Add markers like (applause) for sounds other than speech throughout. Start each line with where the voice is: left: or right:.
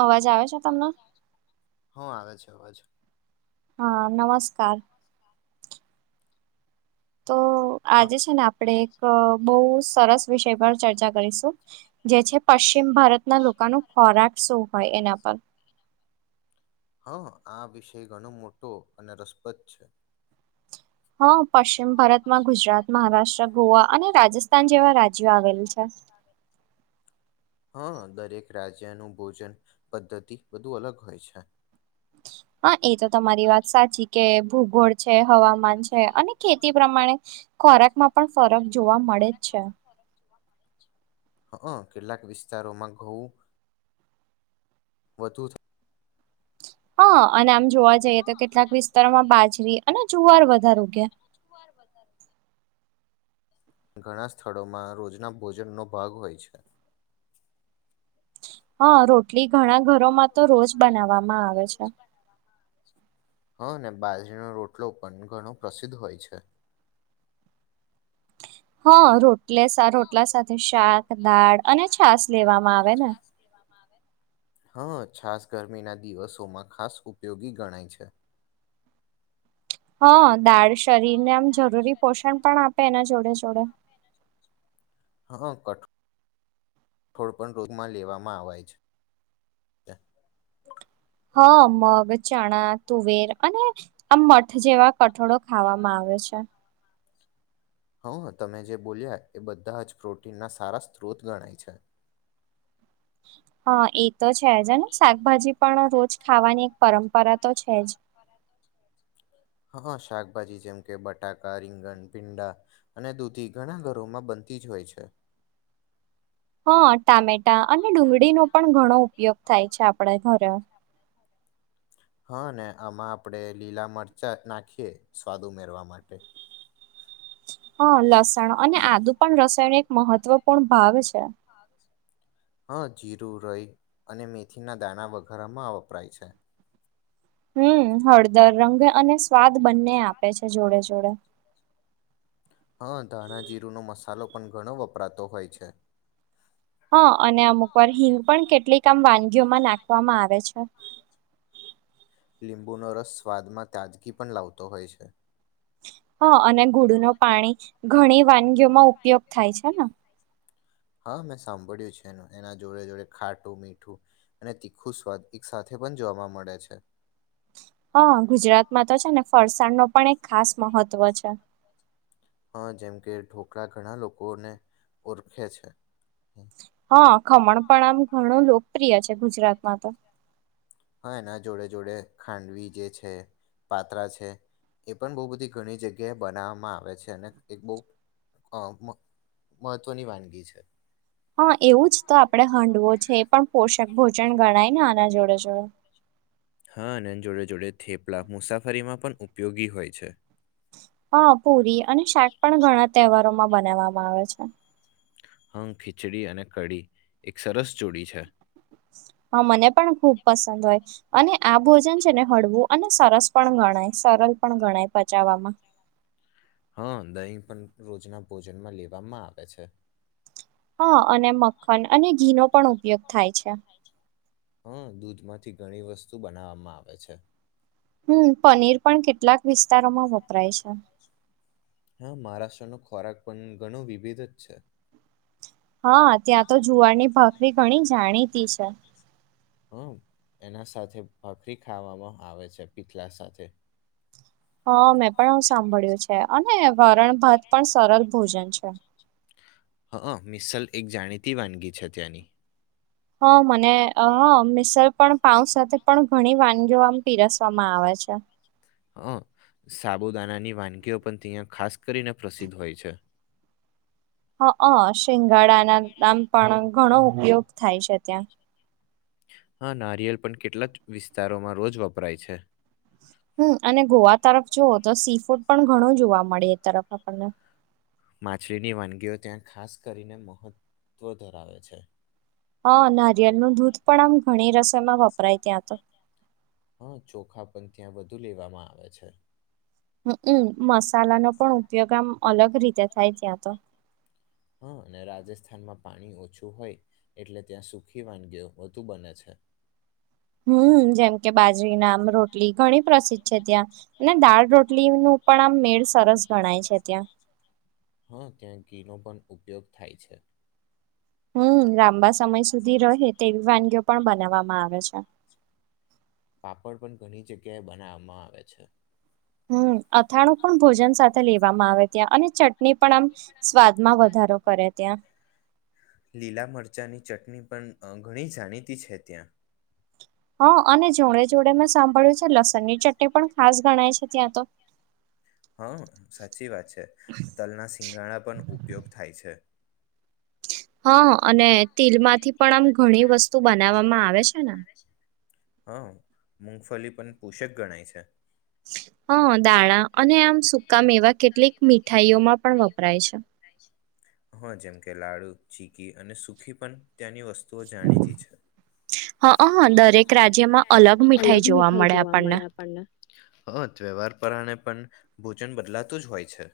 right: અવાજ આવે છે તમને.
left: હા આવે છે અવાજ
right: હા નમસ્કાર. તો
left: હા
right: આજે છે ને આપડે એક બહ સરસ વિષય પર ચર્ચા કરીશું જે છે પ પશ્ચિમ ભારતના લોકો ન ખોરાક શું હોય એના પર
left: હા આ વિષય ઘણો મોટો અને રસપ્રદ છે,
right: હા, પશ્ચિમ ભારતમાં ગુજરાત મહારાષ્ટ્ર ગોવા અને રાજસ્થાન જેવા રાજ્યો આવેલ છે (unintelligible)
left: હા, દરેક રાજ્યનું ભોજન પદ્ધતિ બધું અલગ હોય છે.
right: હા, એ તો તમારી વાત સાચી કે ભૂગોળ છે હવામાન છે અને ખેતી પ્રમાણે ખોરાક માં પણ ફરક જોવા મળે જ છે,
left: હ કેટલાક વિસ્તારોમાં ઘઉ (unintelligible)
right: હા અને આમ જોવા જઈએ તો કેટલાક વિસ્તારોમાં બાજરી અને જુવાર વધારો કે
left: ઘણા સ્થળોમાં રોજના ભોજનનો ભાગ હોય છે,
right: હા રોટલી ઘણા ઘરોમાં તો રોજ બનાવવામાં આવે છે,
left: હ ને બાજરીનો રોટલો પણ ઘણો પ્રસિદ્ધ હોય છે
right: હા રોટલે રોટલા સાથે શાક દાળ અને છાસ લેવામાં આવે હવે ને
left: હા છાસ ગરમીના દિવસોમાં ખાસ ઉપયોગી ગણાય છે
right: હ દાળ શરીર ને આમ જરૂરી પોષણ પણ આપ ભેના જોડ્યા જોડ્યા
left: હા કટ કોઈ પન રોગમાં લેવામાં આવેય છે
right: હા મગ ચણા તુવેર અને આમ મઠ જેવા કઠોળો ખાવામાં આવે છે અચ્છા
left: હં તમે જે બોલ્યા એ બધા જ પ્રોટીનના સારા સ્ત્રોત ગણાય છે
right: હા એ તો છેજ ને શાકભાજી પણ રોજ ખાવાની એક પરંપરા તો છે જ
left: હા શાકભાજી જેમ કે બટાકા રીંગણ ભીંડા અને દૂધી ઘણા ઘરોમાં બનતી જ હોય હો છે
right: હા ટામેટા અને ડુંગળીનોો પણ ઘણો ઉપયોગ થાય છે આપડા ઘરે
left: હા ને આમાં આપણેે લીલા મરચાં નાખીએ સ્વાદ ઉમેરવા માટે
right: હા લસણ અને આદુ પણ રસાયણ એક મહત્વપૂર્ણ ભાગ છે
left: હા જીરું રઈ અને મેથીના દાણા વઘારમાં વપરાય છે
right: હમ હળદર રંગ અને સ્વાદ બંને આપે છે જોડે જોડે (inaudible)
left: હા ધાણા જીરુ નો મસાલો પણ ઘણો વપરાતો હોય છે
right: હા અને અમુક વાર હિંગ પણ કેટલીક આમ વાનગીઓમાં નાખવામાં આવે છે હ
left: લીંબુનો રસ સ્વાદમાં તાજગી પણ લાવતો હોય છે
right: હા અને ગુડુ ન પાણી ઘણી વાનગીઓમાં ઉપયોગ થાય છે ને
left: હા મેં સાંભળ્યું છે એનું એના જોડે જોડે ખાટું મીઠું અને તીખું સ્વાદ એક સાથે પણ જોવા મળે છે
right: હા ગુજરાતમાં તો છે ને ફરસાણ ન પણ એક ખાસ મહત્વ છે
left: હ જેમ કે ઢોકળા ઘણા લોકોને ઓળખે છે હા
right: હા ખમણ પણ આમ ઘણું લોકપ્રિય છે ગુજરાતમાં તો
left: હા એના જોડે જોડે ખાંડવી જે છે પાત્રા છે એ પણ બહ બધી ઘણી જગ્યાએ બનાવવામાં આવે છે અને એક બહ અ મહત્વની વાનગી છે
right: હા એવું જ તો આપડે હંડવો છે એ પણ પોષક ભોજન ગણાય નાના જોડે જોડે
left: અને જોડે જોડે થેપલા મુસાફરીમાં પણ ઉપયોગી હોય છે
right: હ પુરી અને શાક પણ ઘણા તહેવારોમાં બનાવવામાં આવે છે
left: હ ખીચડી અને કઢી એક સરસ ચડી છે
right: હ હા મને પણ ખુબ પસંદ હોય અને આ ભોજન છે ને હળવું અને સરસ પણ ગણાય સરસ લ પણ ગણાય પચાવવામાં
left: હા દહીં પણ રોજના ભોજનમાં લેવામાં આવે છે
right: હા અને મખન અને ઘીનોો પણ ઉપયોગ થાય છે
left: હમ દૂધ માંથી ઘણી વસ્તુ બનાવવામાં આવે છે
right: હમ પનીર પણ કેટલાક વિસ્તારોમાં વપરાય છે
left: હા મહારાષ્ટ્રનો ખોરાક પણ ઘણું વિભિધ જ છે
right: હા ત્યાં તો જુવારની ભાખરી ઘણી જાણીતી છે
left: હમ એના સાથે ભાખરી ખાવામાં આવે છે પીઠલા સાથે
right: હા મેં પણું સાંભળ્યું છે અને વરણ ભાત પણ સરળ ભોજન છે (inaudible)
left: હં મિસલ એક જાણીતી વાનગી છે ત્યાંની
right: હા મને હ મિસલ પણ પાઉ સાથે પણ ઘણી વાનગીઓ આમ પીરસવામાં આવે અચ્છા
left: અ સાબુદાનાની વાનગીઓ પણ ત્યાં ખાસ કરીને પ્રસિદ્ધ હોય છે
right: હ શિંગાડાના નામ પણ ઘણો ઉપયોગ થાય છે ત્યાં
left: આ નારિયેલ પણ કેટલાક વિસ્તારોમાં રોજ વપરાય છે
right: હમ અને ગોવા તરફ જુવ તો સી ફૂડ પણ ઘણું જોવા મળે એ તરફ આપણને
left: માછલીની વાનગીઓ ત્યાં ખાસ કરીને મહત્વ ધરાવે છે
right: હા નારિયેલ નું દૂધ પણ આમ ઘણી રસોઈમાં વપરાય ત્યાં તો
left: હા ચોખા પણ ત્યાં વધુ લેવામાં આવે છે
right: હ હમ મસાલાનોો પણ ઉપયોગ આમ અલગ રીતે થાય ત્યાં તો
left: હા અને રાજસ્થાનમાં પાણી ઓછું હોય એટલે ત્યાં સુખી વાનગીઓ વધુ બને છે
right: હમ જેમ કે બાજરી નામ રોટલી ઘણી પ્રસિદ્ધ છે ત્યાં અને દાળ રોટલી કલી નું પણ આમ મેળ સરસ ગણાય છે ત્યાં
left: હં ત્યાં ઘીનો પણ ઉપયોગ થાય છે
right: હમ લાંબા સમય સુધી રહે તેવી વાનગીઓ પણ બનાવામાં આવે છે
left: પાપડ પણ ઘણી જગ્યાએ બનાવવામાં આવે છે
right: હમ અથાણું પણ ભોજન સાથે લેવામાં આવે ત્યાં અને ચટણી પણ આમ સ્વાદમાં વધારો કરે ત્યાં
left: લીલા મરચાંની ચટણી પણ ઘણી જાણીતી છે ત્યાં
right: હા અને જોડે જોડે મેં સાંભળ્યું છે લસણની ચટણી પણ ખાસ ગણાય છે ત્યાં તો
left: હા સાચી વાત છે તલના સિંગાણા પણ ઉપયોગ થાય છે
right: હા અને તિલ માંથી પણ આમ ઘણી વસ્તુ બનાવવામાં આવે છે ને
left: હા મૂગફલી પણ પોષક ગણાય છે
right: હા દાણા અને આમ સુકા મેવા કેટલીક મીઠાઈઓમાં પણ વપરાય છે
left: હા જેમ કે લાડુ ચીકી અને સુખી પણ ત્યાંની વસ્તુઓ જાણીતી છે
right: હા હ હ દરેક રાજ્યમાં અલગ મીઠાઈ જોવા મળે આપણને
left: હ તહેવારપરાણે પણ ભોજન બદલાતું જ હોય છે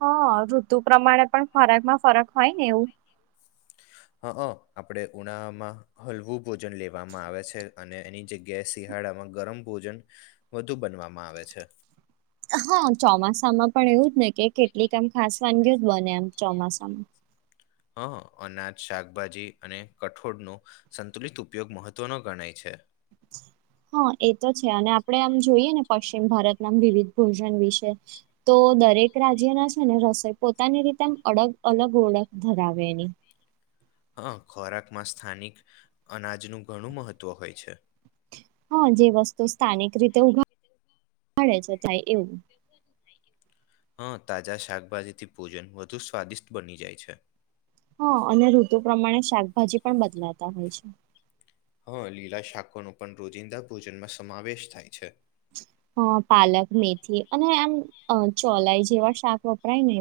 right: હા ઋતુ પ્રમાણે પણ ખરાક માં ફરક હોય ને એવું
left: હ આપડે ઉનામાં હલવું ભોજન લેવામાં આવે છે અને એની જગ્યાએ શિયાળામાં ગરમ ભોજન વધુ બનવામાં આવે છે
right: હા ચોમાસામાં પણ એવું જ ને કે કેટલીક આમ ખાસ વાનગીઓ બને આમ ચોમાસામાં
left: હ અનાજ શાકભાજી અને કઠોળનો સંતુલિત ઉપયોગ મહત્વનો ગણાય છે
right: હા એ તો છે અને આપડે આમ જોઈએ ને પશ્ચિમ ભારત વિવિધ ભોજન વિશે તો દરેક રાજ્યના છે ને રસોઈ પોતાની રીતે અડગ અલગ ઓળખ ધરાવે એની
left: હા ખોરાકમાં સ્થાનિક અનાજનું ઘણું મહત્વ હોય છે
right: હા જે વસ્તુ સ્થાનિક રીતે ઉડે (inaudible) છે થાય એવું
left: હં તાજા શાકભાજીથી ભોજન વધુ સ્વાદિષ્ટ બની જાય છે
right: હા અને ઋતુ પ્રમાણે શાકભાજી પણ બદલાતા હોય છે
left: હા લીલા શાકોનો પણ રોજિંદા ભોજનમાં સમાવેશ થાય છે
right: હ પાલક મેથી અને આમ અ ચોલાઈ જેવા શાક વપરાય ને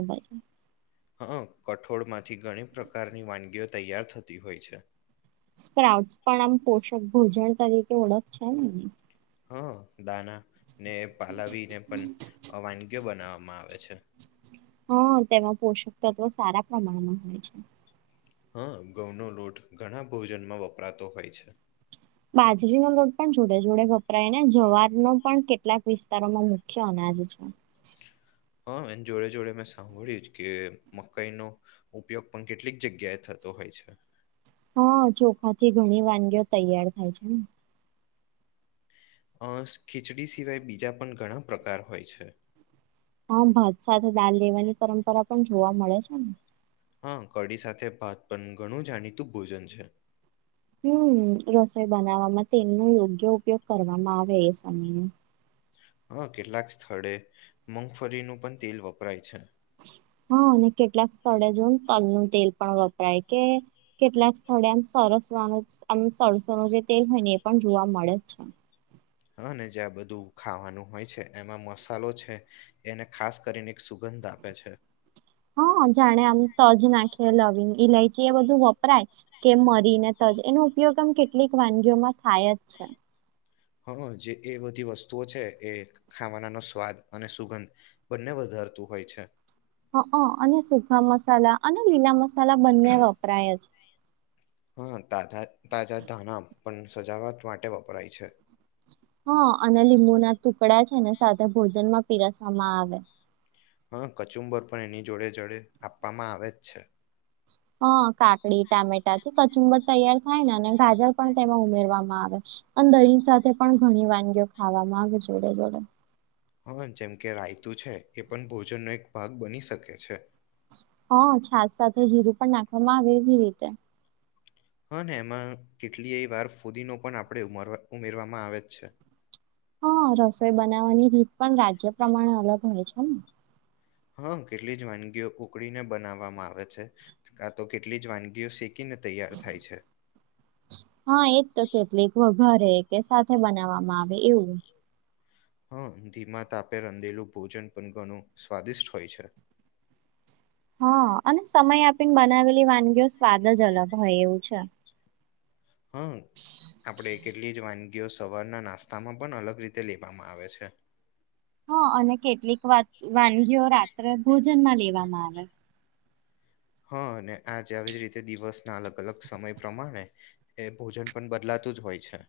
left: હ હ કઠોળમાંથી ઘણી પ્રકારની વાનગીઓ તૈયાર થતી હોય છે
right: સ્પ્રાઉટસ પણ આમ પોષક ભોજન તરીકે ઓળખ છે ને એની.
left: હા. દાના ને પાલાવીને પણ અહ વાનગી બનાવા માં આવે છે.
right: હા તેમાં પોષક તત્વો સારા પ્રમાણમાં હોય છે.
left: હા ઘઉંનો લોટ ઘણા ભોજનમાં વપરાતો હોય છે.
right: બાજરીનો લોટ પણ જોડે-જોડે વપરાય ને જવાર નો પણ કેટલાક વિસ્તારોમાં મુખ્ય અનાજ ના જ છે.
left: હા એન જોડે-જોડે મેં સાંભળ્યું છ કે મકાઈનો ઉપયોગ પણ કેટલીક જગ્યાએ થ તો હોય છે.
right: હા ચોખાથી ઘણી વાનગીઓ તૈયાર થાય છે ને.
left: અહ ખીચડી સિવાય બીજા પણ ઘણા પ્રકાર હોય છે.
right: હા ભાત સાથ દાળ લેવાની પરંપરા પણ જોવા મળે છે ને.
left: હા કઢી સાથે ભાત પણ ઘણું જાણીતું ભોજન છે.
right: હમ્મ. રસોઈ બનાવવામાં તેલનો યોગ્ય ઉપયોગ કરવામાં આવે એ સમયનું.
left: હા કેટલાક સ્થળે મુગફળીનું પણ તેલ વપરાય છે.
right: (inaudible) હા અને કેટલાક સ્થળે જોવો ને તલ નું તેલ પણ વપરાય કે કેટલાક સ્થળે આમ સર (unintelligible) સવાનું અમ સરસવનું જે તેલ હોય ને એ પણ જોવા મળે જ છે.
left: હા ને જ્યાં બધું ખાવાનું હોય છે એમાં મસાલો છે, એને ખાસ કરીને એક સુગંધ ગંધ આપે છે.
right: હા જાણે આમ તજ નાખીએ, લવિંગ ઈલાઈ ચી એ બધું વપરાય, કે મરીને તજ એનો ઉપયોગ આમ કેટલીક વાનગીઓમાં થાય જ છે.
left: હા જે એ બધી વસ્તુઓ છે એ ખાવાના નો સ્વાદ અને સુગંધ બંને વધ ધારતું હોય છે.
right: હઅં અને સુખા મસાલા અને લીલા મસાલા બંને વપરાય જ
left: હા તાજા તાજા ધાણા પણ સજાવટ માટે વપરાય છે.
right: હા અને લીંબુ ના ટુકડા છે ને સાથે ભોજન માં પીરસવામાં આવે.
left: હા કચુંબર પણ એની જોડે-જોડે આપવામાં આવે જ છે.
right: હા, કાકડી, ટામેટા થી કચુંબર તૈયાર થાય અને ગાજર પણ તેમાં ઉમેરવામાં આવ વે, અને દહી સાથે પણ ઘણી વાનગીઓ ખાવામાં આવે જોડે-જોડે.
left: હા જેમ કે રાયતું છે, એ પણ ભોજનનો એક ભાગ બની શકે છે.
right: હા છાસ સાથે જીરું પણ નાખવામાં આવે એવી રીતે.
left: હા ને એમાં કેટલીય વાર ફુદીનો પણ આપણે ઉમરવા ઉમેરવામાં આવે જ છે.
right: હા રસોઈ બનાવવાની રીત પણ રાજ્ય પ્રમાણે અલગ હોય છે ને.
left: હા કેટલી જ વાનગીઓ ઉકળીને બનાવવામાં આવે છે, કા તો કેટલી જ વાનગીઓ શીખ
right: હા એજ તો કેટલીક વઘારે કે સાથે બનાવવામાં આવે એવું એમ.
left: હા ધીમા તાપે રંધેલું ભોજન પણ ઘણું સ્વાદિષ્ટ હોય છે.
right: (inaudible) હા અને સમય આપીને બનાવેલી વાનગીઓ સ્વાદ જ અલગ હોય એવું છે.
left: હા. આપણે કેટલી જ વાનગીઓ સવારના નાસ્તામાં પણ અલગ રીતે લેવામાં આવે છે.
right: હા અને કેટલીક વાત વાનગીઓ રાત્રે ભોજનમાં લેવામાં આવે.
left: હા અને આજ આવી જ રીતે દિવસના અલગ-અલગ સમય પ્રમાણે એ ભોજન પણ બદલા તુજ હોય છે.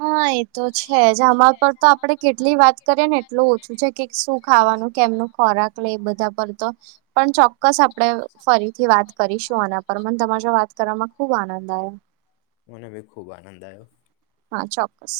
right: હા એતો છેજ. આમાં પર તો આપડે કેટલી વાત કરીએ ને એટલું ઓછું છે કે શું ખાવાનું, કેમનું ખોરાક લે બધા પર તો. પણ ચોક્કસ આપડે ફરીથી વાત કરીશું આના પર. મન તમારા જોડે વાત કરવામાં ખુબ આનંદ આયો.
left: મને ભી ખૂબ આનંદ આયો.
right: હા ચોક્કસ.